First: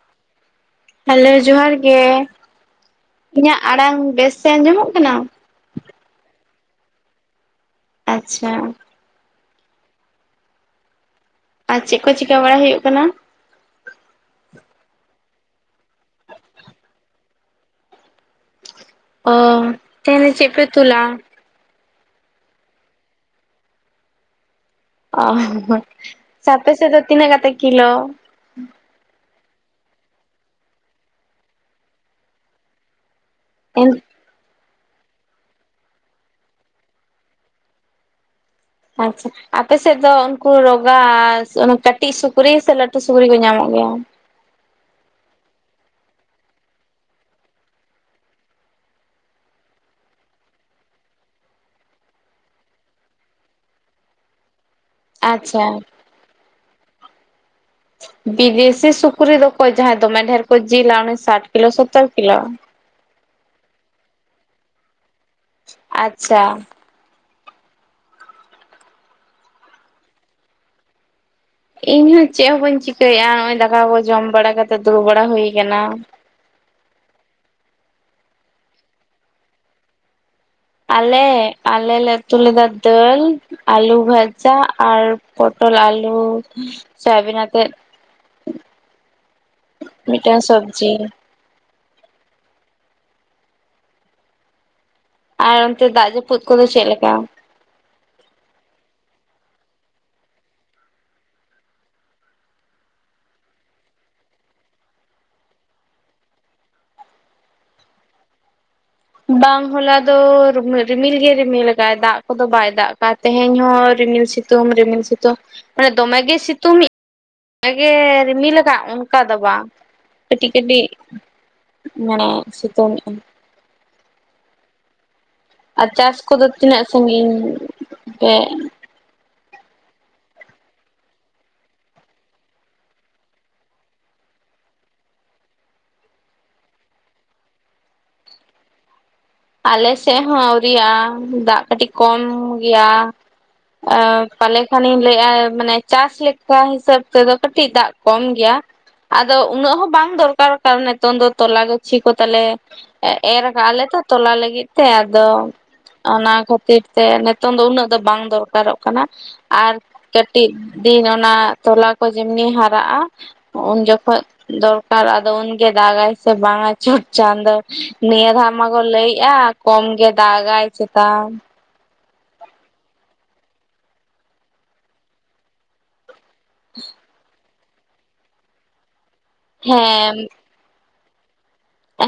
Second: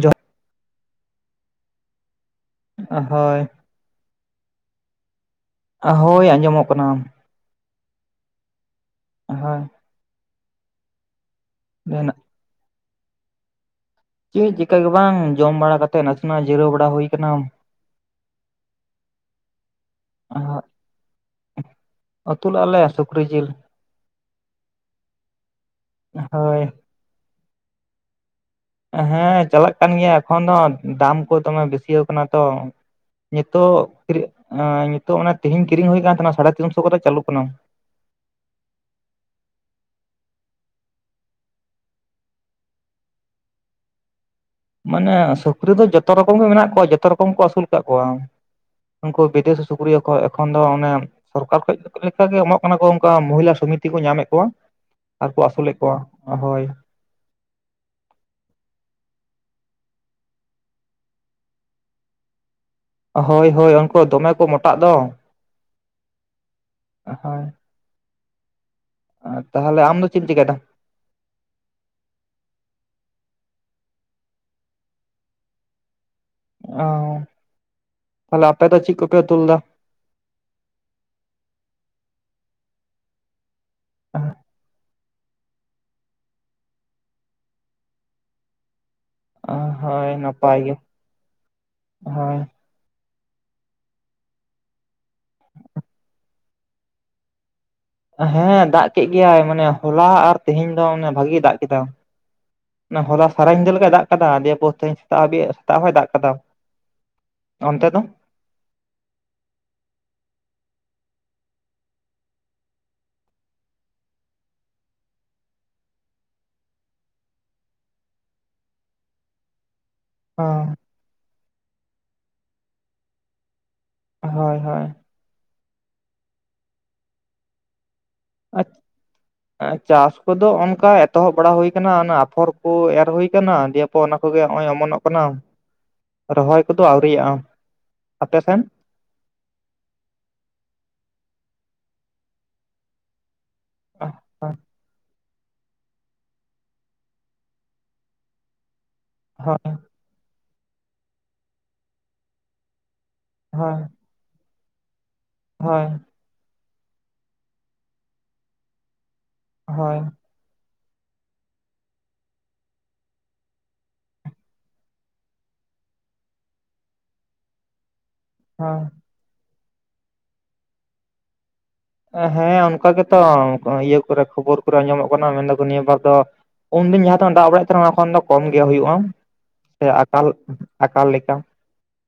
ᱡᱚ ᱦᱮᱞᱳᱣ ᱡᱚᱦᱟᱨ ᱜᱮ᱾ ᱦᱳᱭ ᱤᱧᱟᱹᱜ ᱟᱲᱟᱝ ᱵᱮᱥ ᱛᱮ ᱟᱸᱡᱚᱢᱚᱜ ᱠᱟᱱᱟ? ᱦᱳᱭ ᱟᱸᱡᱚᱢᱚᱜ ᱠᱟᱱᱟᱢ᱾ ᱟᱪᱪᱷᱟ᱾ ᱦᱚᱭ᱾ ᱟᱨ ᱪᱮᱫ ᱠᱚ ᱡᱟᱦᱟᱱᱟᱜ ᱪᱤᱠᱟᱹ ᱵᱟᱲᱟ ᱦᱩᱭᱩᱜ ᱠᱟᱱᱟ? ᱪᱮᱫ ᱪᱤᱠᱟ ᱜᱮ ᱵᱟᱝ, ‌ ᱡᱚᱢ ᱵᱟᱲᱟ ᱠᱟᱛᱮᱫ ᱱᱟᱥᱮᱱᱟᱜ ᱡᱤᱨᱟᱹᱣ ᱵᱟᱲᱟ ᱦᱩᱭ ᱟᱠᱟᱱᱟ᱾ ᱚ ᱛᱮᱦᱮᱱ ᱫᱚ ᱪᱮᱫ ᱯᱮ ᱩᱛᱩᱞᱟ? ᱟᱛᱩ ᱞᱮᱜᱼᱟ ᱞᱮ ᱥᱩᱠᱨᱤ ᱡᱤᱞ᱾ ᱚ ᱥᱮ ᱦᱳᱭ ᱟᱯᱮ ᱥᱮᱫ ᱫᱚ ᱛᱤᱱᱟᱹᱜ ᱠᱟᱛᱮ ᱠᱤᱞᱚ? ᱦᱮᱸ ᱪᱟᱞᱟᱜ ᱠᱟᱱ ᱜᱮᱭᱟ ᱮᱠᱷᱚᱱ ᱫᱚ ᱫᱟᱢ ᱠᱚ ᱫᱚᱢᱮ ᱵᱮᱥᱤᱭᱟ ᱠᱟᱱᱟ ᱛᱚ᱾ ᱱᱤᱛᱚᱜ [unintelligible] ᱦᱮᱸ ᱱᱤᱛᱚᱜ ᱚᱱᱟ ᱛᱮᱦᱤᱧ ᱠᱤᱨᱤᱧ ᱦᱩᱭ ᱠᱟᱱ ᱛᱟᱦᱮᱱᱟ ᱥᱟᱲᱦᱮ ᱛᱤᱱᱥᱚ ᱠᱷᱚᱡ ᱫᱚ ᱪᱟᱹᱞᱩᱜ ᱠᱟᱱᱟ᱾ ᱟᱪᱷᱟ ᱟᱯᱮᱥᱮᱫ ᱫᱚ ᱩᱱᱠᱩ ᱨᱚᱜᱟ ᱚᱱᱟ ᱠᱟᱹᱴᱤᱡ ᱥᱩᱠᱨᱤ ᱥᱮ ᱞᱟᱹᱴᱩ ᱥᱩᱠᱨᱤ ᱠᱚ ᱧᱟᱢᱚᱜ ᱜᱮᱭᱟ ᱢᱟᱱᱮ ᱥᱩᱠᱨᱤ ᱫᱚ ᱡᱚᱛᱚ ᱨᱚᱠᱚᱢ ᱜᱮ ᱢᱮᱱᱟᱜ ᱠᱚᱣᱟ ᱡᱚᱛᱚ ᱨᱚᱠᱚᱢ ᱠᱚ ᱟᱹᱥᱩᱞ ᱟᱠᱟᱫ ᱠᱚᱣᱟ᱾ ᱩᱱᱠᱩ ᱵᱤᱫᱮᱥᱤ ᱥᱩᱠᱨᱤ ᱦᱚᱸᱠᱚ ᱮᱠᱷᱚᱱ ᱫᱚ ᱚᱱᱮ ᱥᱚᱨᱠᱟᱨ ᱠᱷᱚᱡ ᱞᱮᱠᱟᱜᱮ ᱮᱢᱚᱜ ᱠᱟᱱᱟ ᱠᱚ ᱚᱱᱠᱟ ᱢᱚᱦᱤᱞᱟ ᱥᱚᱢᱤᱛᱤ ᱠᱚ ᱧᱟᱢᱮᱫ ᱠᱚᱣᱟ᱾ ᱟᱨ ᱠᱚ ᱟᱪᱪᱷᱟ ᱟᱹᱥᱩᱞᱮᱫ ᱠᱚᱣᱟ ᱦᱚᱭ᱾ ᱵᱤᱫᱮᱥᱤ ᱥᱩᱠᱨᱤ ᱫᱚᱠᱚ ᱡᱟᱦᱟᱸᱭ ᱫᱚᱢᱮ ᱰᱷᱮᱨ ᱠᱚ ᱡᱤᱞᱟ ᱩᱱᱤ ᱥᱟᱴ ᱠᱤᱞᱚ ᱥᱚᱛᱟᱨ ᱠᱤᱞᱚ ᱦᱚᱭ ᱦᱚᱭ ᱩᱱᱠᱩ ᱫᱚᱢᱮ ᱠᱚ ᱢᱚᱴᱟᱜ ᱫᱚ᱾ ᱟᱪᱷᱟ ᱟᱦᱟᱭ ᱛᱟᱦᱞᱮ ᱟᱢ ᱫᱚ ᱪᱮᱢ ᱪᱤᱠᱟᱭᱫᱟ? ᱤᱧ ᱦᱚᱸ ᱪᱮᱫ ᱦᱚᱸ ᱵᱟᱹᱧ ᱪᱤᱠᱟᱭᱮᱫᱼᱟ ᱱᱚᱜ ᱚᱭ ᱫᱟᱠᱟ ᱠᱚ ᱡᱚᱢ ᱵᱟᱲᱟ ᱠᱟᱛᱮᱜ ᱫᱩᱲᱩᱵ ᱵᱟᱲᱟ ᱦᱩᱭᱩ ᱟᱠᱟᱱᱟ᱾ ᱚ ᱛᱷᱟᱞᱮ ᱟᱯᱮ ᱫᱚ ᱪᱮᱫ ᱠᱚ ᱯᱮ ᱩᱛᱩᱞᱮᱫᱟ? ᱟᱞᱮ ᱟᱞᱮ ᱞᱮ ᱩᱛᱩ ᱞᱮᱫᱟ ᱫᱟᱹᱞ, ᱟᱞᱩ ᱵᱷᱟ. ᱡᱟ ᱟᱨ ᱯᱚᱴᱚᱞ ᱟᱞᱩ ᱥᱚᱭᱟᱵᱤᱱᱟᱛᱮ᱾ ᱢᱤᱫᱴᱟᱝ ᱥᱚᱵᱡᱤ ᱦᱚᱭ ᱟᱨ ᱚᱱᱛᱮ ᱫᱟᱜ ᱡᱟ. ᱯᱩᱫ ᱠᱚᱫᱚ ᱪᱮᱫ ᱞᱮᱠᱟ? ᱦᱮᱸ ᱫᱟᱜ ᱠᱮᱫ ᱜᱮᱭᱟᱭ ᱢᱟᱱᱮ ᱦᱚᱞᱟ ᱟᱨ ᱛᱮᱦᱮᱧ ᱫᱚ ᱚᱱᱟ ᱵᱷᱟᱜᱤ ᱜᱤ ᱫᱟᱜ ᱠᱮᱫᱟᱭ᱾ ᱚᱱᱟ ᱦᱚᱞᱟ ᱥᱟᱨᱟ ᱧᱤᱫᱟᱹ ᱞᱮᱠᱟᱭ ᱫᱟᱜ ᱟᱠᱟᱫᱟ ᱫᱤᱭᱮ ᱯᱚᱨᱛᱮ ᱥᱮᱛᱟᱜᱦᱟ. ᱵᱤᱡ ᱥᱮᱛᱟᱜ ᱦᱚᱸᱭ ᱫᱟᱜ ᱟᱠᱟᱫᱟ᱾ ᱚᱱᱛᱮ ᱫᱚ? ᱵᱟᱝ ᱦᱚᱞᱟ ᱫᱚ ᱨᱩᱢᱤᱞ ᱨᱤᱢᱤᱞ ᱜᱮ ᱨᱤᱢᱤᱞ ᱟᱠᱟᱫᱼᱟᱭ ᱫᱟᱜ ᱠᱚᱫᱚ ᱵᱟᱭ ᱫᱟᱜ ᱟᱠᱟᱫ᱾ ᱛᱮᱦᱮᱧ ᱦᱚᱸ ᱨᱤᱢᱤᱞ ᱥᱤᱛᱩᱝ ᱨᱤᱢᱤᱞ ᱥᱤᱛᱩᱝ ᱢᱟᱱᱮ ᱫᱚᱢᱮᱜᱮ ᱥᱤᱛᱩᱝᱤᱜ᱾ ᱟᱜᱮ ᱨᱤᱢᱤᱞ ᱟᱠᱟᱫ ᱚᱱᱠᱟ ᱫᱚ ᱵᱟᱝ᱾ ᱠᱟᱹᱴᱤᱡ ᱠᱟᱹᱴᱤᱡ ᱢᱟᱱᱮ ᱥᱤᱛᱩᱝᱮᱼᱟᱭ᱾ ᱦᱚᱭ ᱦᱚᱭ ᱟᱨ ᱪᱟᱥ ᱠᱚᱫᱚ ᱛᱤᱱᱟᱹᱜ ᱥᱟᱺᱜᱤᱧ ᱯᱮ [inaudible] ᱟᱨ ᱪᱟᱥ ᱠᱚᱫᱚ ᱚᱱᱠᱟ ᱮᱛᱚᱦᱚᱵ ᱵᱟᱲᱟ ᱦᱩᱭ ᱟᱠᱟᱱᱟ ᱚᱱᱟ ᱟᱯᱷᱚᱨ ᱠᱚ ᱮᱨ ᱦᱩᱭ ᱟᱠᱟᱱᱟ ᱫᱮᱭ ᱯᱚ ᱚᱱᱟ ᱠᱚᱜᱮ ᱱᱚᱜᱼᱚᱭ ᱚᱢᱚᱱᱚᱜ ᱠᱟᱱᱟ ᱨᱚᱦᱚᱭ ᱠᱚᱫᱚ ᱟᱹᱣᱨᱤᱭᱟᱜᱼᱟ ᱟᱯᱮᱥᱱ? ᱟᱞᱮ ᱥᱮᱫ ᱦᱚᱸ ᱟᱹᱣᱨᱟᱜᱼᱟ ᱫᱟᱜ ᱠᱟᱹᱴᱤᱡ ᱠᱚᱢ ᱜᱮᱭᱟ᱾ ᱟ ᱯᱟᱞᱮ ᱠᱷᱟᱱᱤᱧ ᱞᱟᱹᱭᱮᱫᱼᱟ ᱢᱟᱱᱮ ᱪᱟᱥᱞ ᱞᱮᱠ ᱠᱟ ᱦᱤᱥᱟᱹᱵ ᱛᱮᱫᱚ ᱠᱟᱹᱴᱤᱡ ᱫᱟᱜ ᱠᱚᱢ ᱜᱮᱭᱟ ᱟᱫᱚ ᱦᱳᱭ ᱩᱱᱟᱹᱜ ᱦᱚᱸ ᱵᱟᱝ ᱫᱚᱨ ᱟᱨ ᱠᱟ ᱚᱱᱮ ᱛᱚᱱᱫᱚ ᱛᱚᱞᱟ ᱜᱟᱪᱷᱤ ᱠᱚ ᱛᱮᱞᱮ ᱮᱨ ᱠᱟᱜ-ᱞᱮ ᱛᱚ, ᱛᱚᱞᱟ ᱞᱟᱹᱜᱤᱫ ᱛᱮ ᱟᱫᱚ ᱦᱚᱭ ᱚᱱᱟ ᱠᱷᱟᱹᱛᱤᱨ ᱛᱮ ᱱᱤᱛᱚᱝ ᱫᱚ ᱩᱱᱟᱹᱜ ᱫᱚ ᱵᱟᱝ ᱫᱚᱨᱠᱟᱨᱚᱜ ᱠᱟᱱᱟ ᱟᱨ ᱦᱳᱭ ᱠᱟ. ᱴᱤᱡ ᱫᱤᱱ ᱚᱱᱟ ᱛᱚᱞᱟ ᱠᱚ ᱡᱮᱢᱱᱤ ᱦᱟᱨᱟᱜᱼᱟ ᱩᱱ ᱡᱚᱠᱷᱚᱡ ᱫᱚᱨᱠᱟᱨ ᱟᱫᱚ ᱩᱱᱜᱮ ᱫᱟᱜᱟᱭ ᱥᱮ ᱵᱟᱝᱟ ᱪᱚᱴ ᱪᱟᱸᱫᱚ ᱱᱤᱭᱟᱹ ᱫᱷᱟᱣ ᱠᱚ ᱦᱳᱭ ᱞᱟᱹᱭᱮᱜᱼᱟ ᱠᱚᱢ ᱜᱮ ᱫᱟᱜᱟᱭ ᱪᱮᱛᱟ ᱦᱮᱸ ᱚᱱᱠᱟ ᱜᱮᱛᱚ ᱤᱭᱟᱹ ᱠᱚᱨᱮ ᱠᱷᱚᱵᱚᱨ ᱠᱚᱨᱮ ᱟᱸᱡᱚᱢᱚᱜ ᱠᱟᱱᱟ ᱢᱮᱱᱫᱟᱠᱚ ᱱᱤᱭᱟᱹ ᱵᱟᱨ ᱫᱚ ᱩᱱᱫᱤᱱ ᱡᱟᱦᱟᱸ ᱛᱤᱱᱟᱜ ᱫᱟᱜ ᱵᱟᱲᱟᱭᱮᱫ ᱛᱟᱦᱮᱱᱟ ᱚᱱᱟ ᱠᱷᱚᱱ ᱫᱚ ᱠᱚᱢ ᱜᱮ ᱦᱩᱭᱩᱜᱼᱟ ᱥᱮ ᱦᱮᱸ ᱟᱠᱟᱞ ᱟᱠᱟᱞ ᱞᱮᱠᱟ᱾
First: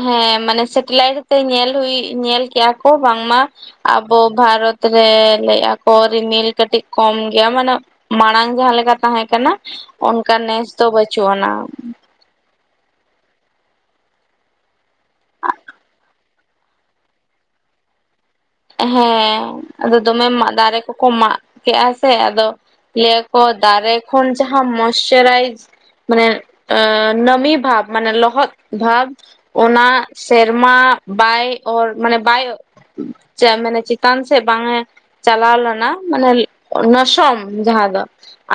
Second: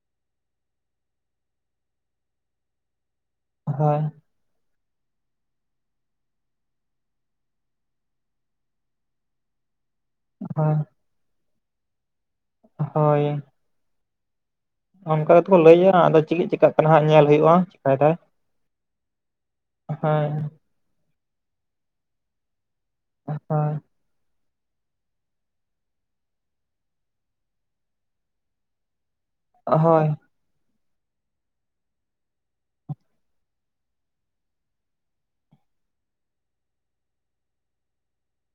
ᱦᱮᱸ ᱢᱟᱱᱮ ᱥᱮᱴᱮᱞᱟᱭᱤᱴ ᱛᱮ ᱧᱮᱞ ᱦᱩᱭ ᱧᱮᱞ ᱠᱮᱜᱼᱟ ᱠᱚ ᱵᱟᱝᱢᱟ ᱦᱳᱭ ᱟᱵᱚ ᱵᱷᱟᱨᱚᱛ ᱨᱮ ᱞᱟᱹᱭᱮᱼᱟ ᱠᱚ ᱨᱤᱢᱤᱞ ᱠᱟᱹᱴᱤᱡ ᱠᱚᱢ ᱜᱮᱭᱟ ᱢᱟᱱᱮ ᱢᱟᱲᱟᱝ ᱡᱟᱦᱟᱸᱞᱮᱠᱟ ᱛᱟᱦᱮᱸ ᱠᱟᱱᱟ ᱚᱱᱠᱟ ᱱᱮᱥ ᱦᱳᱭ ᱫᱚ ᱵᱟᱹᱪᱩᱜ ᱟᱱᱟ᱾ ᱦᱚᱭ ᱚᱱᱠᱟ ᱟᱫᱚ ᱠᱚ ᱞᱟᱹᱭᱟ ᱟᱫᱚ ᱪᱮᱫ ᱪᱮᱠᱟᱜ ᱠᱟᱱᱟ ᱦᱟᱸᱜ ᱧᱮᱞ ᱦᱩᱭᱩᱜᱼᱟ ᱪᱤᱠᱟᱭᱮᱫᱟᱭ᱾ ᱦᱮᱸ ᱟᱫᱚ ᱫᱚᱢᱮ ᱢᱟᱜ ᱫᱟᱨᱮ ᱠᱚᱠᱚ ᱢᱟᱜ ᱠᱮᱜᱼᱟ ᱥᱮ ᱟᱫᱚ ᱞᱟᱹᱭᱟᱠᱚ ᱦᱳᱭ ᱫᱟᱨᱮ ᱠᱷᱚᱱ ᱡᱟᱦᱟᱸ ᱢᱚᱥᱪᱟᱹᱨᱟᱭᱤᱡ ᱢᱟᱱᱮ ᱟ ᱱᱚᱢᱤ ᱵᱷᱟᱯ ᱢᱟᱱᱮ ᱞᱚᱦᱚᱫ ᱵᱷᱟᱯ ᱚᱱᱟ ᱦᱳᱭ ᱥᱮᱨᱢᱟ ᱵᱟᱭ ᱚᱨ ᱢᱟᱱᱮ ᱵᱟᱭ ᱪ ᱢᱟᱱᱮ ᱪᱮᱛᱟᱱ ᱥᱮᱫ ᱵᱟᱝᱮ ᱪᱟᱞᱟᱣ ᱞᱟᱱᱟ ᱢᱟᱱᱮ ᱱᱚᱥᱚᱢ ᱡᱟᱦᱟᱸ ᱫᱚ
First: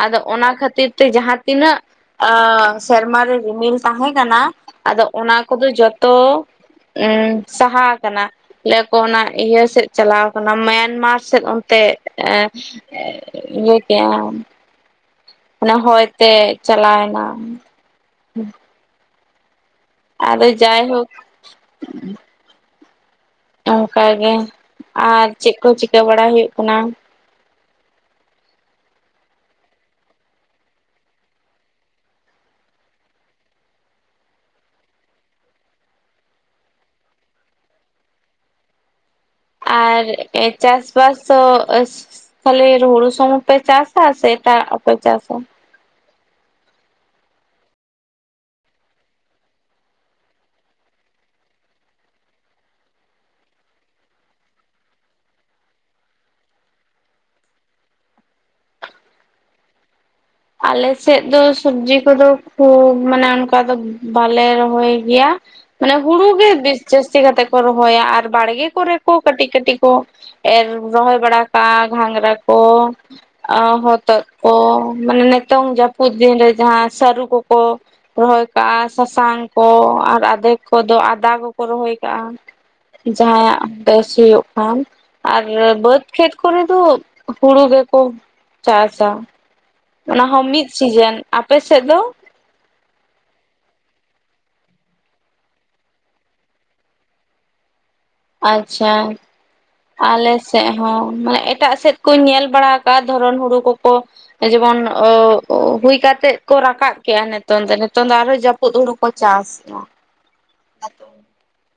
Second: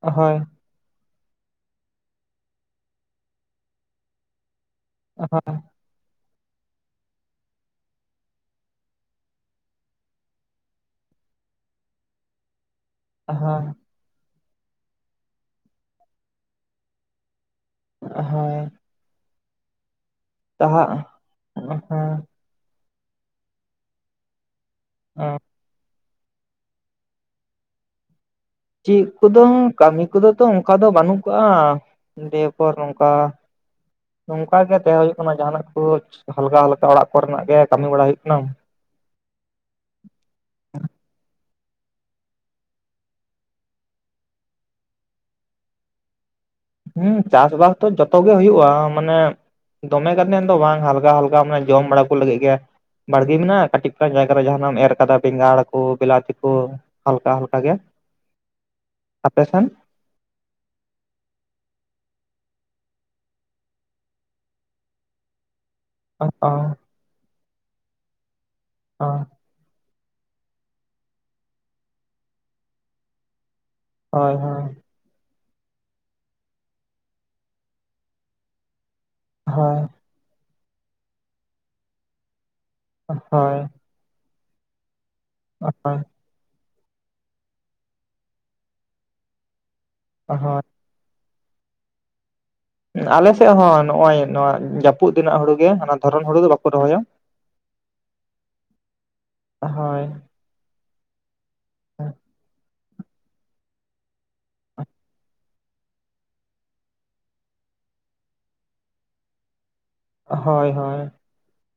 ᱟᱫᱚ ᱦᱳᱭ ᱚᱱᱟ ᱠᱷᱟᱹᱛᱤᱨ ᱛᱮ ᱡᱟᱦᱟᱸ ᱛᱤᱱᱟᱹᱜ ᱥᱮᱨᱢᱟᱨᱮ ᱨᱤᱢᱤᱞ ᱛᱟᱦᱮᱸ ᱠᱟᱱᱟ ᱟᱫᱚ ᱚᱱᱟ ᱠᱚᱫᱚ ᱡᱚᱛᱚ ᱩ ᱥᱟᱦᱟ ᱟᱠᱟᱱᱟ ᱞᱟᱹᱭ ᱟᱠᱚ ᱚᱱᱟ ᱤᱭᱟᱹ ᱥᱮᱫ ᱪᱟᱞᱟᱣ ᱟᱠᱟᱱᱟ ᱢᱟᱭᱟᱝᱢᱟᱨ ᱥᱮᱫ ᱚᱱᱛᱮ ᱮᱸ ᱦᱳᱭ ᱤᱭᱟᱹ ᱠᱮᱫᱼᱟ ᱢᱮᱱᱮ ᱦᱚᱭᱛᱮ ᱪᱟᱞᱟᱣ ᱮᱱᱟ ᱦᱳᱭ ᱟᱫᱚ ᱛᱟᱦᱟᱜ ᱡᱟᱭᱦᱳᱠ ᱦᱮᱸ ᱚᱱᱠᱟ ᱜᱮ ᱟᱨ ᱪᱮᱫ ᱠᱚ ᱪᱤᱠᱟᱹ ᱵᱟᱲᱟ ᱦᱩᱭᱩᱜ ᱠᱟᱱᱟ? ᱪᱮᱫ ᱠᱚᱫᱚ ᱠᱟᱹᱢᱤ ᱠᱚᱫᱚ ᱛᱚ ᱚᱱᱠᱟ ᱫᱚ ᱵᱟᱹᱱᱩᱜ ᱠᱟᱜᱼᱟ ᱫᱤᱭᱮ ᱯᱚᱨ ᱚᱱᱠᱟ ᱱᱚᱝᱠᱟ ᱜᱮ ᱛᱟᱦᱮᱸ ᱦᱳᱭᱩᱜ ᱠᱟᱱᱟ ᱡᱟᱦᱟᱱᱟᱜ ᱠᱩ ᱦᱟᱞᱠᱟ ᱦᱟᱞᱠᱟ ᱚᱲᱟᱜ ᱠᱚ ᱨᱮᱱᱟᱜ ᱜᱮ ᱠᱟᱹᱢᱤ ᱵᱟᱲᱟ ᱦᱩᱭᱩᱜ ᱠᱟᱱᱟ ᱟᱨ ᱪᱟᱥ ᱵᱟᱥ ᱫᱚ [unintelligible] ᱛᱟᱦᱮ ᱦᱩᱲᱩ ᱥᱚᱢᱩᱝ ᱯᱮ ᱪᱟᱥᱟ ᱥᱮ ᱮᱴᱟᱜ ᱦᱚᱸᱯᱮ ᱪᱟᱥᱟ? ᱦᱮᱸ ᱪᱟᱥᱵᱟᱥ ᱫᱚ ᱡᱚᱛᱚ ᱜᱮ ᱦᱩᱭᱩᱜᱼᱟ ᱢᱟᱱᱮ ᱫᱚᱢᱮ ᱠᱟᱛᱮᱱ ᱫᱚ ᱵᱟᱝ ᱦᱟᱞᱠᱟ ᱦᱟᱞᱠᱟ ᱢᱟᱱᱮ ᱡᱚᱢ ᱵᱟᱲᱟ ᱠᱚ ᱞᱟᱹᱜᱤᱫ ᱜᱮᱭᱟ ᱵᱟᱲᱜᱮ ᱢᱮᱱᱟᱜᱼᱟ ᱠᱟᱹᱴᱤᱡᱟᱝ ᱡᱟᱭᱜᱟ ᱨᱮ ᱡᱟᱦᱟᱸᱱᱟᱜ ᱮᱢ ᱮᱨ ᱠᱟᱫᱟ ᱵᱮᱸᱜᱟᱲ ᱠᱚ ᱵᱤᱞᱟᱛᱤ ᱠᱚ ᱦᱟᱞᱠᱟ ᱦᱟᱞᱠᱟ ᱜᱮ ᱟᱯᱮ ᱥᱮᱱ? ᱟᱞᱮᱥᱮᱫ ᱫᱚ ᱥᱚᱵᱡᱤ ᱠᱚᱫᱚ ᱠᱷᱩᱵ ᱢᱟᱱᱮ ᱚᱱᱠᱟ ᱫᱚ ᱵᱟᱞᱮ ᱨᱚᱦᱚᱭ ᱜᱮᱭᱟ ᱢᱟᱱᱮ ᱦᱳᱭ ᱦᱩᱲᱩᱜ ᱜᱮ ᱵᱤᱥ ᱡᱟᱹᱥᱛᱤ ᱠᱟᱛᱮ ᱠᱚ ᱨᱚᱦᱚᱭᱟ ᱟᱨ ᱵᱟᱲᱜᱮ ᱠᱚᱨᱮ ᱠᱚ ᱠᱟᱹᱴᱤᱡ ᱠᱟᱹᱴᱤᱡ ᱠᱚ ᱮᱨ ᱨᱚᱦᱚᱭ ᱵᱟᱲᱟ ᱠᱟᱜᱼᱟ ᱜᱷᱟᱸᱜᱽᱨᱟ ᱠᱚ ᱟ ᱦᱚᱛᱼᱼ ᱛᱚᱫ ᱦᱳᱭ ᱠᱚ ᱢᱟᱱᱮ ᱱᱤᱛᱚᱝ ᱡᱟᱹᱯᱩᱫ ᱫᱤᱱ ᱨᱮ ᱡᱟᱦᱟᱸ ᱥᱟᱹᱨᱩ ᱠᱚᱠᱚ ᱨᱚᱦᱚᱭ ᱠᱟᱜᱼᱟ ᱥᱟᱥᱟᱝ ᱦᱳᱭ ᱠᱚ ᱟᱨ ᱟᱫᱷᱮᱠ ᱠᱚᱫᱚ ᱟᱫᱟ ᱠᱚᱠᱚ ᱨᱚᱦᱚᱭ ᱠᱟᱜᱼᱟ ᱡᱟᱦᱟᱸᱭ ᱦᱳᱭ ᱟᱜ ᱵᱮᱥ ᱦᱩᱭᱩᱜ ᱠᱷᱟᱱ ᱟᱨ ᱦᱳᱭ ᱵᱟᱹᱫᱽ ᱠᱷᱮᱛ ᱠᱚᱨᱮ ᱫᱚ ᱦᱩᱲᱩ ᱜᱮᱠᱚ ᱪᱟᱥᱟ ᱚᱱᱟ ᱦᱚᱸ ᱦᱳᱭ ᱢᱤᱫ ᱥᱤᱡᱮᱱ ᱟᱯᱮ ᱥᱮᱫ ᱫᱚ? ᱟᱞᱮᱥᱮᱫ ᱦᱚᱸ ᱱᱚᱜᱼᱚᱭ ᱱᱚᱣᱟ ᱡᱟᱹᱯᱩᱫ ᱫᱤᱱᱟᱜ ᱦᱩᱲᱩ ᱜᱮ ᱫᱷᱚᱨᱚᱱ ᱦᱩᱲᱩ ᱫᱚ ᱵᱟᱠᱚ ᱨᱚᱦᱚᱭᱟ [inaudible] ᱟᱪᱪᱷᱟ ᱦᱳᱭ ᱟᱞᱮ ᱥᱮᱫ ᱦᱚᱸ ᱢᱟᱱᱮ ᱮᱴᱟᱜ ᱥᱮᱫ ᱠᱚᱧ ᱧᱮᱞ ᱵᱟᱲᱟ ᱟᱠᱟᱜᱼᱟ ᱫᱷᱚᱨᱚᱱ ᱦᱩᱲᱩ ᱠᱚᱠᱚ ᱡᱮᱢᱚᱱ ᱦᱩᱭ ᱠᱟᱛᱮᱜ ᱠᱚ ᱨᱟᱠᱟᱵ ᱠᱮᱜᱼᱟ ᱱᱤᱛᱚᱝ ᱫᱚ ᱱᱤᱛᱚᱝ ᱫᱚ ᱟᱨᱦᱚᱸ ᱡᱟᱹᱯᱩᱫ ᱦᱩᱲᱩ ᱠᱚ ᱪᱟᱥ [unintelligible] ᱦᱳᱭ ᱮᱫᱟ ᱦᱳᱭ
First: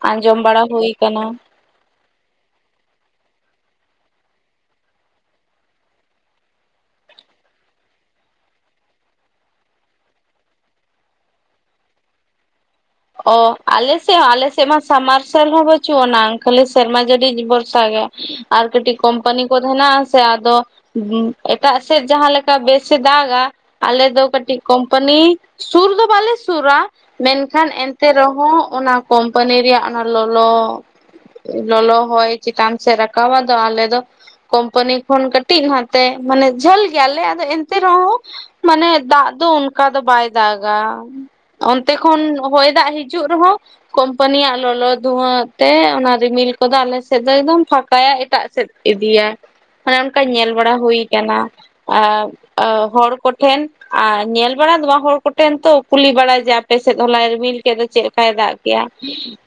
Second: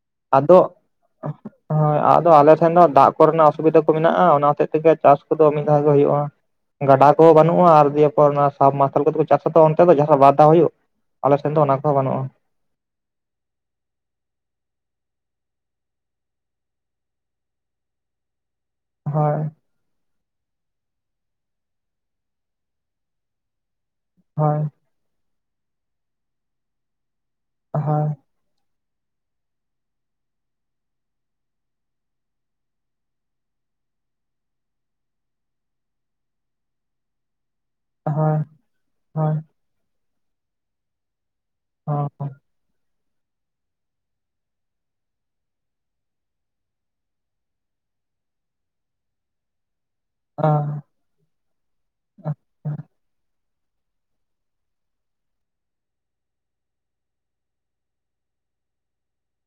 ᱟᱸᱡᱚᱢ ᱟᱫᱚ ᱵᱟᱲᱟ ᱦᱩᱭ ᱟᱠᱟᱱᱟ ᱦᱳᱭ ᱟᱫᱚ ᱟᱞᱮ ᱴᱷᱮᱱ ᱫᱚ ᱫᱟᱜ ᱠᱚᱨᱮᱱᱟᱜ ᱚᱥᱩᱵᱤᱫᱟ ᱠᱚ ᱢᱮᱱᱟᱜᱼᱟ ᱚᱱᱟ ᱦᱚᱛᱮᱜ ᱛᱮᱜᱮ ᱪᱟᱥ ᱠᱚᱫᱚ ᱢᱤᱫ ᱫᱷᱟᱣ ᱜᱮ ᱦᱩᱭᱩᱜᱼᱟ ᱜᱟᱰᱟ ᱠᱚ ᱵᱟᱹᱱᱩᱜᱼᱟ ᱟᱨ ᱫᱤᱭᱮᱯᱚᱨ ᱚᱱᱟ ᱥᱟᱵᱢᱥᱟᱞ ᱠᱚᱫᱚ ᱠᱚ ᱪᱟᱥᱟ ᱛᱚ ᱚᱱᱛᱮ ᱫᱚ ᱡᱟᱦᱟᱸ ᱵᱟᱨ ᱫᱷᱟᱣ ᱦᱩᱭᱩᱜ ᱟᱞᱮᱥᱮᱱ ᱫᱚ ᱚᱱᱟ ᱠᱚᱦᱚᱸ ᱵᱟᱹᱱᱩᱜᱼᱟ ᱚ ᱟᱞᱮ ᱥᱮᱫ ᱦᱚᱸ ᱟᱞᱮᱥᱮᱫ ᱢᱟ ᱥᱟᱢᱟᱨᱥᱟᱞ ᱦᱚᱸ ᱵᱟᱹᱪᱩᱜ ᱟᱱᱟ ᱠᱷᱟᱹᱞᱤ ᱥᱮᱨᱢᱟ ᱡᱲᱤ ᱵᱚᱨᱥᱟ ᱜᱮ ᱟᱨ ᱠᱟᱹᱴᱤᱠ ᱦᱳᱭ ᱠᱚᱢᱯᱟᱱᱤ ᱠᱚ ᱦᱮᱱᱟᱜᱼᱟ ᱥᱮ ᱟᱫᱚ ᱮᱴᱟᱜ ᱥᱮᱫ ᱡᱟᱦᱟᱸ ᱞᱮᱠᱟ ᱵᱮᱥᱮ ᱫᱟᱜᱟ ᱟᱞᱮ ᱟᱫᱚ ᱠᱟᱹᱴᱤᱡ ᱦᱳᱭ ᱠᱳᱢᱯᱟᱹᱱᱤ ᱥᱩᱨ ᱫᱚ ᱵᱟᱞᱮ ᱥᱩᱨᱟ ᱢᱮᱱᱠᱷᱟᱱ ᱮᱱᱛᱮ ᱦᱳᱭ ᱨᱮᱦᱚᱸ ᱦᱚᱸ ᱚᱱᱟ ᱠᱚᱢᱯᱟᱱᱤ ᱨᱮᱭᱟᱜ ᱚᱱᱟ ᱞᱚᱞᱚ ᱞᱚᱞᱚ ᱦᱚᱭ ᱪᱮᱛᱟᱱ ᱥᱮᱫ ᱨᱟᱠᱟᱵᱼᱟ ᱫᱚ ᱟᱞᱮ ᱫᱚ ᱠᱳᱢᱯᱟᱹᱱᱤ ᱠᱷᱚᱱ ᱠᱟᱹᱴᱤᱡ ᱱᱟᱛᱮ ᱢᱟᱱᱮ ᱡᱷᱟᱹᱞ ᱜᱮᱭᱟᱞᱮ ᱟᱫᱚ ᱮᱱᱛᱮ ᱮᱱᱛᱮ ᱨᱮᱦᱚᱸ ᱢᱟᱱᱮ ᱫᱟᱜ ᱦᱳᱭ ᱦᱳᱭ ᱫᱚ ᱚᱱᱠᱟ ᱫᱚ ᱵᱟᱭ ᱫᱟᱜᱟ ᱚᱱᱛᱮ ᱠᱷᱚᱱ ᱦᱚᱭ ᱫᱟᱜ ᱦᱤᱡᱩᱜ ᱨᱮᱦᱚᱸ ᱠᱳᱢᱯᱟᱱᱤᱭᱟᱜ ᱞᱚᱞᱚ ᱫᱷᱩᱣᱟᱹᱜ ᱛᱮ, ᱚᱱᱟ ᱨᱤᱢᱤᱞ ᱠᱚᱫᱚ ᱟᱞᱮᱥᱮᱫ ᱫᱚ ᱮᱠᱫᱚᱢ ᱯᱷᱟᱠᱟᱭᱟ ᱮᱴᱟᱜ ᱥᱮᱫ ᱤᱫᱤᱭᱟ, ᱚᱱᱮ ᱚᱱᱠᱟ ᱧᱮᱞ ᱵᱟᱲᱟ ᱦᱩᱭ ᱠᱟᱱᱟ᱾ ᱟᱨ ᱚ ᱦᱚᱲ ᱠᱚᱴᱷᱮᱱ ᱟᱨ ᱧᱮᱞ ᱵᱟᱲᱟ ᱱᱚᱣᱟ ᱦᱚᱲ ᱠᱚ ᱴᱷᱮᱱ ᱛᱚ ᱠᱩᱞᱤ ᱵᱟᱲᱟᱭ ᱡᱮ ᱟᱯᱮ ᱥᱮᱫ ᱦᱚᱞᱟᱭ ᱨᱤᱢᱤᱞ ᱠᱮᱫ ᱫᱚ ᱪᱮᱫ ᱞᱮᱠᱟᱭ ᱫᱟᱜ ᱠᱮᱫᱮᱜᱼᱟ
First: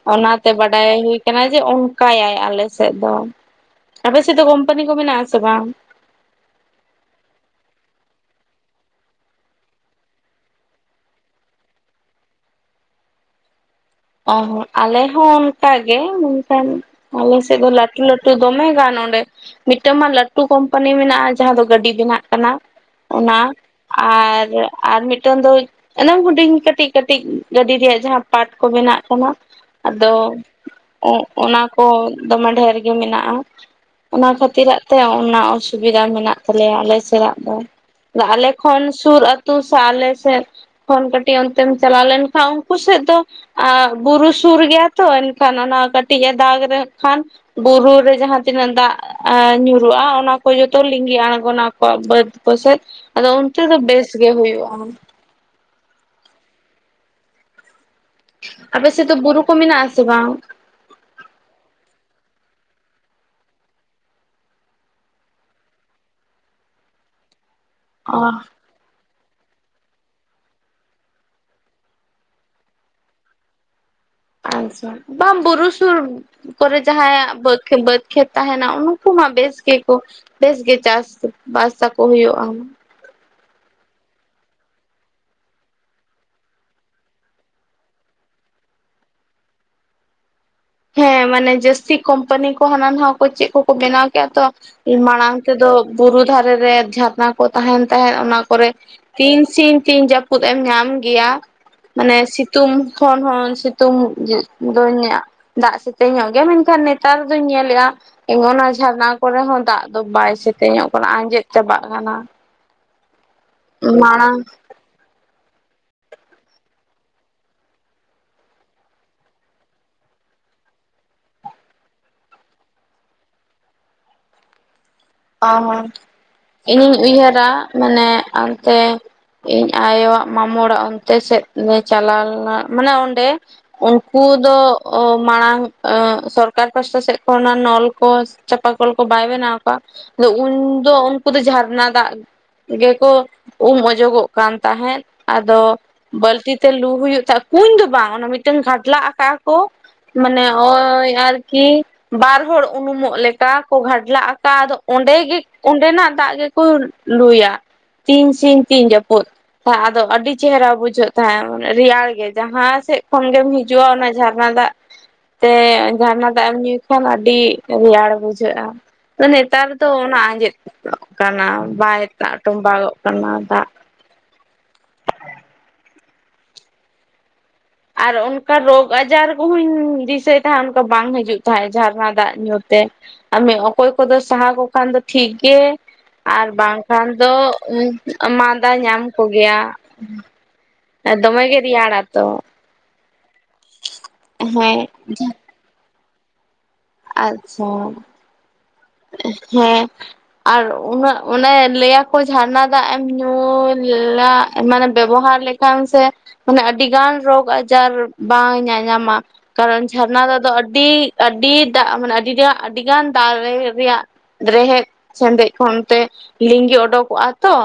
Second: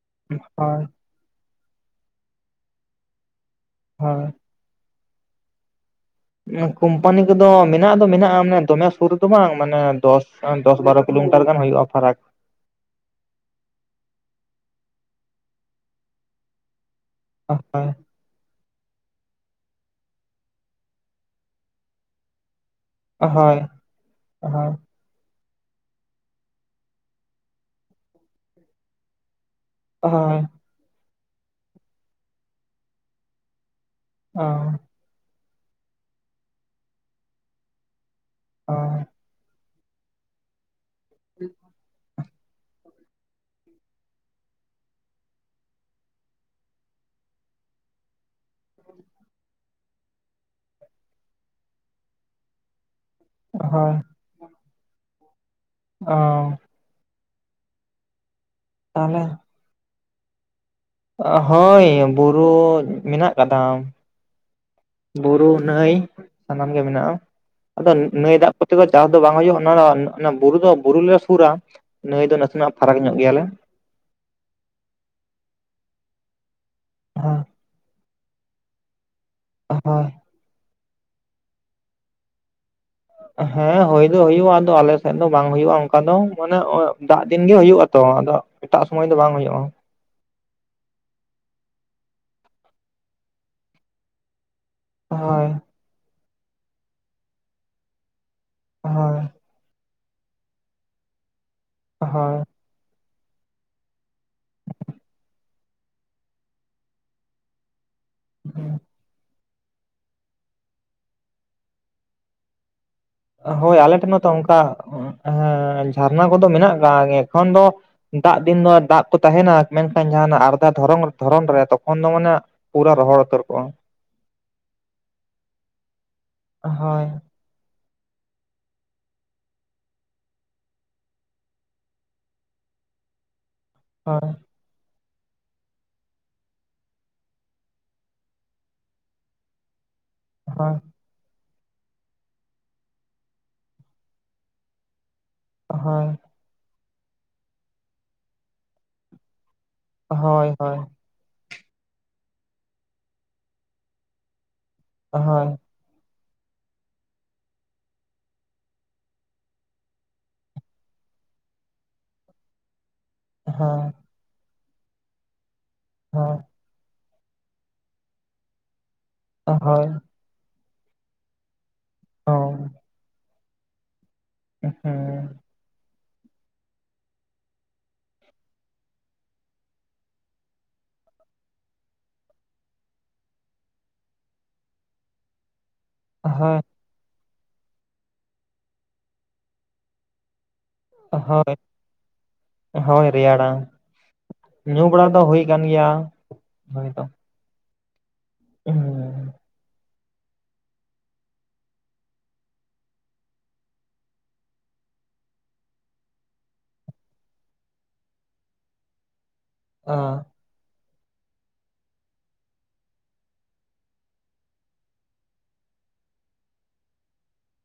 ᱚᱱᱟᱛᱮ ᱦᱳᱭ ᱵᱟᱰᱟᱭ ᱦᱩᱭ ᱠᱟᱱᱟ ᱡᱮ ᱚᱱᱠᱟᱭᱟᱭ ᱟᱞᱮ ᱥᱮᱫ ᱫᱚ᱾ ᱟᱯᱮ ᱦᱳᱭ ᱥᱮᱫ ᱫᱚ ᱠᱳᱢᱯᱟᱱᱤ ᱠᱚ ᱢᱮᱱᱟᱜ ᱟᱥᱮ ᱵᱟᱝ? ᱠᱚᱢᱯᱟᱱᱤ ᱠᱚᱫᱚ ᱢᱮᱱᱟᱜ ᱫᱚ ᱢᱮᱱᱟᱜᱼᱟ ᱢᱟᱱᱮ ᱫᱚᱢᱮ ᱥᱩᱨ ᱨᱮᱫᱚ ᱵᱟᱝ ᱢᱟᱱᱮ ᱫᱚᱥ ᱚᱱ ᱫᱚᱥ ᱵᱟᱨᱚ ᱠᱤᱞᱳᱢᱤᱴᱟᱨ ᱜᱟᱱ ᱦᱩᱭᱩᱜᱼᱟ ᱯᱷᱟᱨᱟᱠ᱾ ᱚᱦᱚ ᱟᱞᱮ ᱦᱚᱸ ᱚᱱᱠᱟ ᱜᱮ ᱢᱮᱱᱠᱷᱟᱱ ᱟᱞᱮ ᱥᱮᱫ ᱦᱳᱭ ᱫᱚ ᱞᱟᱸᱴᱩ ᱞᱟᱹᱴᱩ ᱫᱚᱢᱮ ᱜᱟᱱ ᱚᱸᱰᱮ ᱢᱤᱫᱴᱟᱝ ᱢᱟ ᱞᱟᱹᱴᱩ ᱠᱳᱢᱯᱟᱱᱤ ᱢᱮᱱᱟᱜᱼᱟ, ᱡᱟᱦᱟᱸ ᱫᱚ ᱜᱟᱹᱰᱤ ᱵᱮᱱᱟᱜ ᱠᱟᱱᱟ᱾ ᱚᱱᱟ ᱦᱳᱭ ᱦᱳᱭ ᱟᱨ ᱟᱨ ᱢᱤᱫᱴᱟᱝ ᱫᱚ ᱮᱱᱮᱢ ᱦᱩᱰᱤᱧ ᱠᱟᱹᱴᱤᱡ ᱠᱟᱹᱴᱤᱡ ᱜᱟᱹᱰᱤ ᱨᱮᱭᱟᱜ ᱡᱟᱦᱟᱸ ᱯᱟᱴ ᱠᱚ ᱵᱮᱱᱟᱜ ᱠᱟᱱᱟ᱾ ᱟᱫᱚ ᱦᱳᱭ ᱚᱱᱟ ᱠᱚ ᱫᱚᱢᱮ ᱰᱷᱮᱨ ᱜᱮ ᱢᱮᱱᱟᱜᱼᱟ᱾ ᱚᱱᱟ ᱦᱳᱭ ᱠᱷᱟᱹᱛᱤᱨᱟᱜ ᱛᱮ ᱚᱱᱟ ᱚᱥᱩᱵᱤᱫᱷᱟ ᱢᱮᱱᱟᱜ ᱛᱟᱞᱮᱭᱟ ᱟᱞᱮ ᱥᱟᱞᱟᱜ ᱫᱚ᱾ ᱟᱞᱮ ᱠᱷᱚᱱᱚᱱ ᱥᱩᱨ ᱟᱹᱛᱩ ᱥᱮ ᱟᱞᱮ ᱥᱮᱫ ᱠᱷᱚᱱ ᱠᱟᱹᱴᱤᱡ ᱚᱱᱛᱮᱢ ᱪᱟᱞᱟᱣ ᱞᱮᱱᱠᱷᱟᱱ ᱦᱟᱹᱠᱩ ᱥᱮᱫ ᱫᱚ ᱵᱩᱨᱩ ᱥᱩᱨ ᱜᱮᱭᱟ ᱛᱚ ᱮᱱᱠᱷᱟᱱ ᱚᱱᱟ ᱠᱟᱹᱴᱤᱡ ᱮ ᱫᱟᱜᱽ ᱞᱮ ᱠᱷᱟᱱ ᱵᱩᱨᱩ ᱨᱮ ᱡᱟᱦᱟᱸ ᱛᱤᱱᱟᱹᱜ ᱫᱟᱜ ᱟ ᱧᱩᱨᱩᱜᱼᱟ ᱚᱱᱟ ᱠᱚ ᱡᱚᱛᱚ ᱞᱤᱸᱜᱤ ᱟᱬᱜᱚᱱᱟ ᱟᱠᱚᱣᱟᱜ ᱵᱟᱹᱫ ᱠᱚᱥᱮᱫ ᱟᱫᱚ ᱚᱱᱛᱮ ᱫᱚ ᱦᱳᱭ ᱵᱮᱥ ᱜᱮ ᱦᱩᱭᱩᱜᱼᱟ᱾ ᱚᱻ ᱟᱯᱮ ᱥᱮ ᱛᱚ ᱛᱟᱦᱚᱞᱮ ᱵᱩᱨᱩ ᱠᱚ ᱢᱮᱱᱟᱜ ᱟ ᱥᱮ ᱵᱟᱝ? ᱚ ᱦᱳᱭ ᱵᱩᱨᱩ ᱢᱮᱱᱟᱜ-ᱟ ᱠᱟᱫᱟ᱾ ᱵᱩᱨᱩ, ᱱᱟᱹᱭ ᱥᱟᱱᱟᱢ ᱜᱮ ᱢᱮᱱᱟᱜᱼᱟ, ᱟᱫᱚ ᱚ ᱱᱟᱹᱭ ᱫᱟᱜ ᱠᱚ ᱛᱮᱫᱚ ᱪᱟᱥ ᱫᱚ ᱵᱟᱝ ᱦᱩᱭᱩᱜᱼᱟ, ᱚᱱᱟ ᱚᱱᱟ ᱵᱩᱨᱩ ᱫᱚ ᱵᱩᱨᱩᱞᱮ ᱥᱩᱨᱟ ᱱᱟᱹᱭ ᱫᱚ ᱱᱟᱥᱮᱱᱟᱜ ᱯᱷᱟᱨᱟᱠ ᱧᱚᱜ ᱜᱮᱭᱟᱞᱮ᱾ ᱟᱪᱪᱷᱟ ᱵᱟᱝ ᱵᱩᱨᱩ ᱥᱩᱨ ᱠᱚᱨᱮ ᱡᱟᱦᱟᱸᱭᱟ ᱵᱟᱹᱫᱽ ᱜᱮ ᱵᱟᱹᱫᱽ ᱠᱷᱮᱛ ᱛᱟᱦᱮᱱᱟ, ᱩᱱᱠᱩ ᱢᱟ ᱵᱮᱥ ᱜᱮᱠᱚ ᱦᱳᱭ ᱵᱮᱥ ᱜᱮ ᱪᱟᱥ ᱵᱟᱥᱟᱠᱚ ᱦᱩᱭᱩᱜᱼᱟ᱾ ᱦᱮᱸ ᱦᱩᱭ ᱫᱚ ᱦᱩᱭᱩᱜᱼᱟ, ᱟᱫᱚ ᱟᱞᱮ ᱥᱮᱫ ᱫᱚ ᱵᱟᱝ ᱦᱩᱭᱩᱜᱼᱟ, ᱚᱱᱠᱟ ᱫᱚ ᱢᱟᱱᱮ ᱫᱟᱜ ᱫᱤᱱ ᱜᱮ ᱦᱩᱭᱩᱜᱼᱟ ᱛᱚ, ᱟᱫᱚ ᱮᱴᱟᱜ ᱥᱩᱢᱟᱹᱭ ᱫᱚ ᱵᱟᱝ ᱦᱩᱭᱩᱜᱼᱟ᱾ ᱦᱮᱸ ᱢᱟᱱᱮ ᱡᱟᱹᱥᱛᱤ ᱠᱳᱢᱯᱟᱱᱤ ᱠᱚ ᱦᱟᱱᱟ ᱱᱚᱣᱟ ᱠᱚ ᱪᱮᱫ ᱠᱚᱠᱚ ᱵᱮᱱᱟᱣ ᱠᱮᱫᱼᱟ ᱛᱚ, ᱢᱟᱲᱟᱝ ᱦᱳᱭ ᱛᱮᱫᱚ ᱵᱩᱨᱩ ᱫᱷᱟᱨᱮ ᱨᱮ ᱡᱷᱟᱨᱱᱟ ᱠᱚ ᱛᱟᱦᱮᱱ ᱛᱟᱦᱮᱸᱫ ᱚᱱᱟ ᱠᱚᱨᱮ ᱦᱳᱭ ᱛᱤᱱ ᱥᱤᱧ ᱛᱤᱱ ᱡᱟᱹᱯᱩᱫ ᱮᱢ ᱧᱟᱢ ᱜᱮᱭᱟ ᱢᱟᱱᱮ ᱦᱳᱭ ᱥᱤᱛᱩᱝ ᱠᱷᱚᱱ ᱦᱚᱸ ᱥᱤᱛᱩᱝ ᱫᱟᱹᱧᱟᱜ ᱫᱟᱜ ᱥᱮᱛᱮᱧ ᱧᱚᱜ ᱜᱮᱭᱟ ᱢᱮᱱᱠᱷᱟᱱ ᱱᱮᱛᱟᱨ ᱫᱚᱧ ᱧᱮᱞᱮᱜᱼᱟ ᱮᱢᱚᱱᱟ ᱡᱷᱟᱨᱱᱟ ᱠᱚᱨᱮ ᱦᱚᱸ ᱫᱟᱜ ᱫᱚ ᱵᱟᱭ ᱥᱮᱛᱮᱧᱚᱜ ᱠᱟᱱᱟ ᱟᱸᱡᱮᱫ ᱪᱟᱵᱟᱜ ᱠᱟᱱᱟ᱾ ᱦᱳᱭ ᱟᱞᱮ ᱴᱷᱮᱱ ᱦᱚᱸᱛᱚ ᱢᱟᱲᱟᱝ ᱚᱱᱠᱟ ᱦᱮᱸ ᱡᱷᱟᱨᱱᱟ ᱠᱚᱫᱚ ᱢᱮᱱᱟᱜ ᱟᱠᱟᱟᱜ ᱮᱠᱷᱚᱱ ᱫᱚ ᱫᱟᱜ ᱫᱤᱱ ᱫᱚ ᱫᱟᱜ ᱠᱚ ᱛᱟᱦᱮᱱᱟ ᱢᱮᱱᱠᱷᱟᱱ ᱡᱟᱦᱟᱸᱱᱟᱜ ᱟᱨᱫᱷᱟ ᱫᱷᱚᱨᱚᱱ ᱫᱷᱚᱨᱚᱱ ᱨᱮ ᱛᱚᱠᱷᱚᱱ ᱫᱚ ᱢᱟᱱᱮ ᱯᱩᱨᱟᱹ ᱨᱚᱦᱚᱲ ᱩᱛᱟᱹᱨ ᱠᱚᱜᱼᱟ᱾ ᱚᱻ ᱤᱧᱤᱧ ᱦᱳᱭ ᱩᱭᱦᱟᱹᱨᱟ ᱢᱟᱱᱮ ᱚᱱᱛᱮ ᱤᱧ ᱟᱭᱳᱣᱟᱜ ᱢᱟᱢᱳ ᱚᱲᱟᱜ ᱚᱱᱛᱮ ᱥᱮᱫ ᱞᱮ ᱪᱟᱞᱟᱣ ᱞᱮᱱᱟ, ᱢᱟᱱᱮ ᱚᱸᱰᱮ᱾ ᱩᱱᱠᱩ ᱦᱳᱭ ᱫᱚ ᱚ ᱢᱟᱲᱟᱝ ᱥᱚᱨᱠᱟᱨ ᱯᱟᱥᱴᱟ ᱥᱮᱫ ᱠᱷᱚᱱᱚᱱᱟᱜ ᱱᱚᱞ ᱠᱚ ᱪᱟᱸᱯᱟ ᱠᱚᱞ ᱠᱚ ᱵᱟᱭ ᱵᱮᱱᱟᱣ ᱠᱟᱜ [unintelligible] ᱦᱳᱭ ᱛᱚ ᱩᱱᱠᱩ ᱫᱚ ᱡᱷᱟᱨᱱᱟ ᱫᱟᱜ ᱜᱮᱠᱚ ᱩᱢ ᱚᱡᱚᱜᱚᱜ ᱠᱟᱱ ᱛᱟᱦᱮᱸᱫ᱾ ᱟᱫᱚ ᱵᱟᱹᱞᱛᱤ ᱛᱮ ᱞᱩ ᱦᱩᱭᱩᱜ ᱛᱟᱭ ᱠᱩᱧ ᱫᱚ ᱵᱟᱝ ᱚᱱᱟ ᱢᱤᱫᱴᱮᱱ ᱜᱷᱟᱰᱞᱟᱜ ᱟᱠᱟᱜᱼᱟ ᱠᱚ, ᱢᱟᱱᱮ ᱦᱳᱭ ᱦᱳᱭ ᱚᱭ ᱟᱨᱠᱤ ᱵᱟᱨ ᱦᱚᱲ ᱩᱱᱩᱢᱚᱜ ᱞᱮᱠᱟ ᱠᱚ ᱜᱷᱟᱰᱞᱟᱜ ᱟᱠᱟᱜ ᱟᱫᱚ ᱚᱸᱰᱮ ᱜᱮ ᱦᱳᱭ ᱚᱸᱰᱮᱱᱟᱜ ᱫᱟᱜ ᱜᱮᱠᱚ ᱞᱩᱭᱟ ᱛᱤᱱ ᱥᱤᱧ ᱛᱤᱱ ᱡᱟᱹᱯᱩᱫ᱾ ᱟᱫᱚ ᱟᱹᱰᱤ ᱪᱮᱦᱨᱟ ᱵᱩᱡᱷᱟᱹᱜ ᱛᱟᱦᱮᱸᱫ ᱢᱟᱱᱮ ᱨᱮᱭᱟᱲ ᱜᱮ ᱡᱟᱦᱟᱸ ᱥᱮᱫ ᱡᱚᱠᱷᱚᱱ ᱜᱮᱢ ᱦᱳᱭ ᱦᱤᱡᱩᱜᱼᱟ, ᱦᱳᱭ ᱚᱱᱟ ᱡᱷᱟᱨᱱᱟ ᱫᱟᱜ ᱛᱮ ᱡᱷᱟᱨᱱᱟ ᱫᱟᱜ ᱮᱢ ᱧᱩ ᱮᱠᱷᱟᱱ ᱟᱹᱰᱤ ᱨᱮᱭᱟᱲ ᱵᱩᱡᱷᱟᱹᱜᱼᱟ᱾ ᱦᱳᱭ ᱱᱮᱛᱟᱨ ᱦᱳᱭ ᱫᱚ ᱚᱱᱟ ᱟᱸᱡᱮᱫᱚᱜ ᱠᱟᱱᱟ ᱵᱟᱭ ᱫᱟᱜ ᱦᱳᱭ ᱴᱚᱢᱵᱟᱜᱚᱜ ᱠᱟᱱᱟ ᱫᱟᱜᱼᱼ ᱦᱩ ᱸ ᱟᱨ ᱚᱱᱠᱟ ᱨᱳᱜᱽ ᱟᱡᱟᱨ ᱠᱚᱦᱚᱧ ᱫᱤᱥᱟᱹᱭ ᱛᱟᱦᱮᱸᱫ ᱚᱱᱠᱟ ᱵᱟᱝ ᱦᱤᱡᱩᱜ ᱛᱟᱦᱮᱸᱜ ᱡᱷᱟᱨᱱᱟ ᱫᱟᱜ ᱧᱩ ᱛᱮ᱾ ᱢᱟᱱᱮ ᱚᱠᱚᱭ ᱠᱚ ᱫᱚ ᱥᱟᱦᱟᱣ ᱠᱚ ᱠᱷᱟᱱ ᱫᱚ ᱴᱷᱤᱠ ᱜᱮ ᱟᱨ ᱦᱳᱭ ᱵᱟᱝᱠᱷᱟᱱ ᱫᱚ ᱢᱟᱫᱟ ᱧᱟᱢ ᱠᱚᱜᱮᱭᱼᱟ᱾ ᱮ ᱫᱚᱢᱮ ᱦᱳᱭ ᱜᱮ ᱨᱮᱭᱟᱲᱟ ᱛᱚ᱾ ᱦᱳᱭ ᱨᱮᱭᱟᱲᱼᱟ ᱦᱮᱸ ᱧᱩ ᱵᱟᱲᱟ ᱫᱚ ᱦᱩᱭ ᱠᱟᱱ ᱜᱮᱭᱟ ᱦᱳᱭ ᱛᱚᱼᱼᱼ ᱟᱪᱪᱷᱟᱼᱼ [inaudible] ᱦᱮᱸᱻ ᱟᱨ ᱩᱱᱟᱹᱜ ᱚᱱᱮ ᱞᱟᱹᱭᱟᱠᱚ ᱡᱷᱟᱨᱱᱟ ᱫᱟᱜ ᱮᱢ ᱧᱩ ᱞᱟ ᱢᱟᱱᱮ ᱵᱮᱵᱚᱦᱟᱨ ᱞᱮᱠᱷᱟᱱ ᱠᱷᱟᱱ ᱥᱮ ᱢᱟᱱᱮ ᱟᱹᱰᱤ ᱜᱟᱱ ᱨᱳᱜᱽ ᱟᱡᱟᱨ ᱵᱟᱝ ᱧᱟᱧᱟᱢᱟ᱾ ᱠᱟᱨᱚᱱ ᱡᱷᱟᱨᱱᱟ ᱫᱚᱜ ᱫᱚ ᱟᱹᱰᱤ ᱟᱹᱰᱤ ᱫᱟᱜ ᱢᱟᱱᱮ ᱟᱹᱰᱤ ᱟᱹᱰᱤ ᱜᱟᱱ ᱫᱟᱜ ᱨᱮ ᱨᱮᱭᱟᱜ ᱨᱮᱦᱮᱫ ᱥᱮᱸᱫᱮᱡ ᱠᱷᱚᱱ ᱛᱮ ᱞᱤᱸᱜᱤᱸ ᱚᱰᱚᱠᱚᱜᱼᱟ ᱛᱚ᱾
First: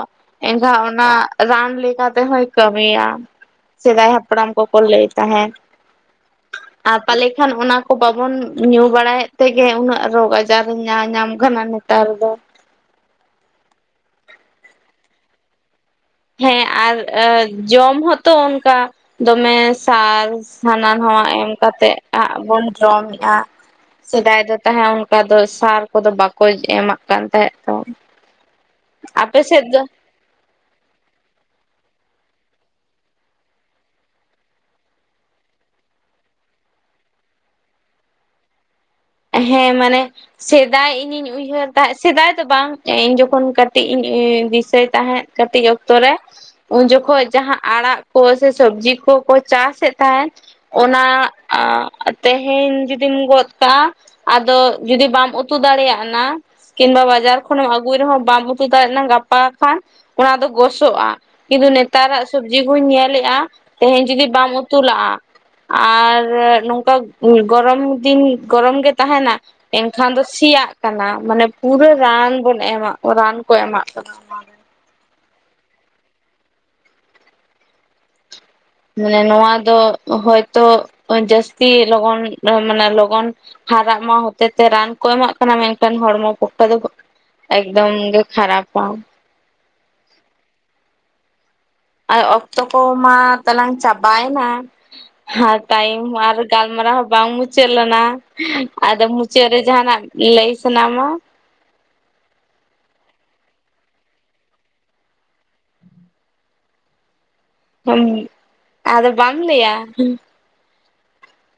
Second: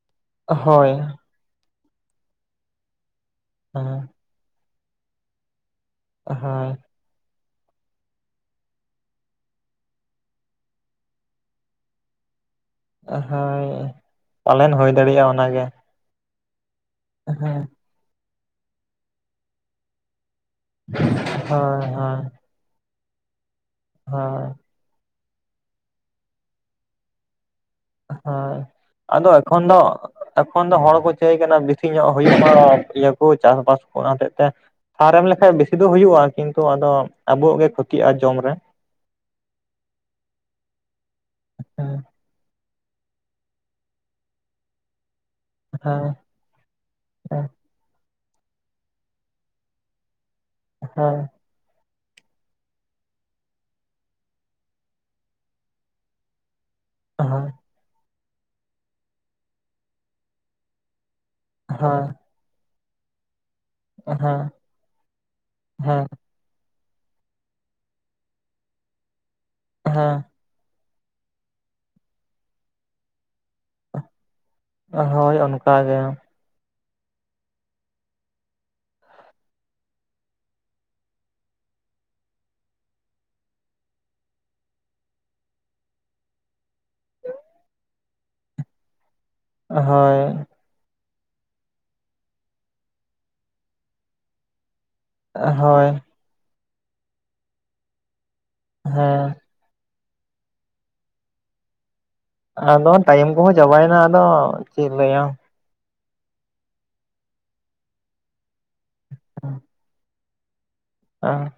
ᱮᱱᱠᱷᱟᱱ ᱦᱳᱭ ᱚᱱᱟ ᱨᱟᱱ ᱞᱮᱠᱟ ᱛᱮᱦᱚᱭ ᱠᱟᱹᱢᱤᱭᱼᱟ ᱥᱮᱫᱟᱭ ᱦᱟᱯ ᱦᱟᱯᱲᱟᱢ ᱠᱚ-ᱠᱚ ᱞᱟᱹᱭ ᱛᱟᱦᱮᱸᱫ ᱦᱚᱭ ᱟᱨ ᱛᱟᱦᱟᱞᱮ ᱠᱷᱟᱱ ᱚᱱᱟ ᱠᱚ ᱵᱟᱵᱚᱱ ᱧᱩ ᱵᱟᱲᱟᱭᱮᱫ ᱛᱮᱜᱮ ᱩᱱᱟᱹᱜ ᱨᱳᱜᱽ ᱟᱡᱟᱨᱼᱼᱼ ᱧᱟ ᱧᱟᱢ ᱠᱟᱱᱟ ᱱᱮᱛᱟᱨ ᱫᱚ! ᱦᱚᱭ ᱯᱟᱞᱮᱱ ᱦᱩᱭ ᱫᱟᱲᱮᱭᱟᱜᱼᱟ ᱚᱱᱟ ᱜᱮ ᱦᱮᱸ ᱟᱨ ᱟᱹ ᱡᱚᱢ ᱦᱚᱸᱛᱚ ᱚᱱᱠᱟ ᱫᱚᱢᱮ ᱥᱟᱨ ᱦᱟᱱᱟ ᱱᱟᱣᱟ ᱮᱢ ᱦᱳᱭ ᱠᱟᱛᱮᱜ ᱦᱳᱭ ᱟᱜ ᱵᱚᱱ ᱡᱚᱢᱮᱜᱼᱟ ᱥᱮᱫᱟᱭ ᱦᱳᱭ ᱫᱚ ᱛᱟᱦᱮᱸᱱ ᱚᱱᱠᱟ ᱫᱚ ᱥᱟᱨ ᱠᱚᱫᱚ ᱵᱟᱠᱚ ᱮᱢᱟᱜ ᱠᱟᱱ ᱛᱟᱦᱮᱸᱜ ᱛᱚ ᱦᱚᱭ, ᱟᱫᱚ ᱟᱯᱮ ᱥᱮᱫ ᱮᱠᱷᱚᱱ ᱫᱚ ᱮᱠᱷᱚᱱ ᱫᱚ ᱦᱚᱲ ᱠᱚ ᱪᱟᱹᱭ ᱠᱟᱱᱟ ᱵᱮᱥᱤ ᱧᱚᱜ ᱦᱩᱭᱩᱜᱼᱟ ᱢᱟ ᱤᱭᱟᱹ ᱠᱚ ᱪᱟᱥ-ᱵᱟᱥ ᱚᱱᱟ ᱦᱚᱛᱮᱜ ᱛᱮ ᱥᱟᱨ ᱮᱢ ᱞᱮᱠᱟᱱᱡ ᱵᱮᱥᱤ ᱫᱚ ᱦᱩᱭᱩᱜᱼᱟ ᱠᱤᱱᱛᱩ ᱟᱫᱚ ᱟᱵᱚᱣᱟᱜ ᱜᱮ ᱠᱷᱚᱛᱤᱜᱼᱟ ᱡᱚᱢ ᱨᱮ ᱦᱮᱸ ᱢᱟᱱᱮ ᱥᱮᱫᱟᱭ ᱤᱧᱤᱧ ᱩᱭᱦᱟᱹᱨ ᱦᱮᱸ ᱛᱟᱦᱮᱸᱫ ᱥᱮᱫᱟᱭ ᱫᱚ ᱵᱟᱝ ᱤᱧ ᱡᱚᱠᱷᱚᱱ ᱠᱟᱹᱴᱤᱡ ᱤᱧ ᱫᱤᱥᱟᱹᱭ ᱛᱟᱦᱮᱸᱫ ᱠᱟᱹᱴᱤᱡ ᱚᱠᱛᱚ ᱨᱮ ᱦᱮᱸ ᱩᱱ ᱡᱚᱠᱷᱚᱡ ᱦᱮᱸ ᱡᱟᱦᱟᱸ ᱟᱲᱟᱜ ᱠᱚ ᱥᱮ ᱥᱚᱵᱽᱡᱤ ᱠᱚ - ᱠᱚ ᱪᱟᱥᱮᱫ ᱛᱟᱦᱮᱸᱱ ᱚᱱᱟ ᱦᱮᱸ ᱟ ᱛᱮᱦᱮᱧ ᱡᱩᱫᱤᱢ ᱜᱚᱫ ᱠᱟᱜᱼᱟᱼᱼᱼ ᱟᱫᱚ ᱡᱩᱫᱤ ᱵᱟᱢ ᱩᱛᱩ ᱫᱟᱲᱮᱭᱟᱜᱼᱟ ᱱᱟ ᱠᱤᱢᱵᱟ ᱵᱟᱡᱟᱨ ᱦᱮᱸ ᱠᱷᱚᱱᱮᱢ ᱟᱹᱜᱩᱭ ᱨᱮᱦᱚᱸ ᱵᱟᱢ ᱩᱛᱩ ᱪᱤᱫᱮᱭᱟᱜ ᱱᱟ ᱜᱟᱯᱟ ᱠᱷᱟᱱ ᱚᱱᱟ ᱫᱚ ᱜᱚᱥᱚᱜᱼᱟ ᱠᱤᱱᱛᱩ ᱱᱮᱛᱟᱨᱟᱜ ᱥᱚᱵᱽᱡᱤ ᱠᱩᱧ ᱧᱮᱞᱮᱫᱼᱟ ᱛᱮᱦᱮᱧ ᱡᱩᱫᱤ ᱦᱮᱸ ᱵᱟᱢ ᱩᱛᱩ ᱞᱟᱜᱼᱟ ᱦᱮᱸ ᱟᱨ ᱱᱚᱝᱠᱟ ᱜᱚᱨᱚᱢ ᱫᱤᱱ ᱜᱚᱨᱚᱢ ᱜᱮ ᱛᱟᱦᱮᱱᱟ ᱮᱱᱠᱷᱟᱱ ᱫᱚ ᱦᱮᱸ ᱥᱤᱭᱟᱜᱼᱼ ᱠᱟᱱᱟ ᱢᱟᱱᱮ ᱯᱩᱨᱟᱹ ᱨᱟᱱ ᱵᱚᱱ ᱮᱢᱟᱜ ᱨᱟᱱ ᱠᱚ ᱮᱢᱟᱜ ᱠᱟᱱᱟ᱾ ᱦᱳᱭ, ᱚᱱᱠᱟ ᱜᱮ! ᱢᱟᱱᱮ ᱱᱚᱣᱟ ᱫᱚ ᱦᱚᱭᱛᱚ ᱡᱟᱹᱥᱛᱤ ᱞᱚᱜᱚᱱ ᱢᱟᱱᱮ ᱞᱚᱜᱚᱱ ᱦᱟᱨᱟᱜ ᱢᱟ ᱦᱚᱛᱮᱛᱮ ᱨᱟᱱ ᱠᱚ ᱮᱢᱟᱜ ᱠᱟᱱᱟ ᱢᱮᱱᱠᱷᱟᱱ ᱦᱚᱲᱢᱚ [unintelligible] ᱫᱚ ᱮᱠᱫᱚᱢ ᱜᱮ ᱠᱷᱟᱨᱟᱯᱟ ᱦᱳᱭ ᱟᱨ ᱚᱠᱛᱚ ᱠᱚᱢᱟ ᱛᱟᱞᱟᱝ ᱪᱟᱵᱟᱭᱱᱟ ᱟᱨ ᱦᱳᱭ ᱴᱟᱭᱤᱢ ᱟᱨᱼᱼᱼᱼ ᱜᱟᱞᱢᱟᱨᱟᱣ ᱦᱚᱸ ᱵᱟᱝ ᱢᱩᱪᱟᱹᱫ ᱞᱮᱱᱟ ᱟᱫᱚ ᱦᱮᱸ ᱢᱩᱪᱟᱹᱫ ᱨᱮ ᱡᱟᱦᱱᱟᱼᱜ ᱞᱟᱹᱭ ᱥᱟᱱᱟᱢᱟᱼᱼ ᱟᱫᱚ ᱴᱟᱭᱤᱢ ᱠᱚᱦᱚᱸ ᱪᱟᱵᱟᱭᱱᱟ ᱟᱫᱚ ᱪᱮᱫ ᱞᱟᱹᱭᱟᱢ ᱦᱩᱸ ᱟᱫᱚ ᱵᱟᱝ ᱞᱮᱭᱟ? ᱚ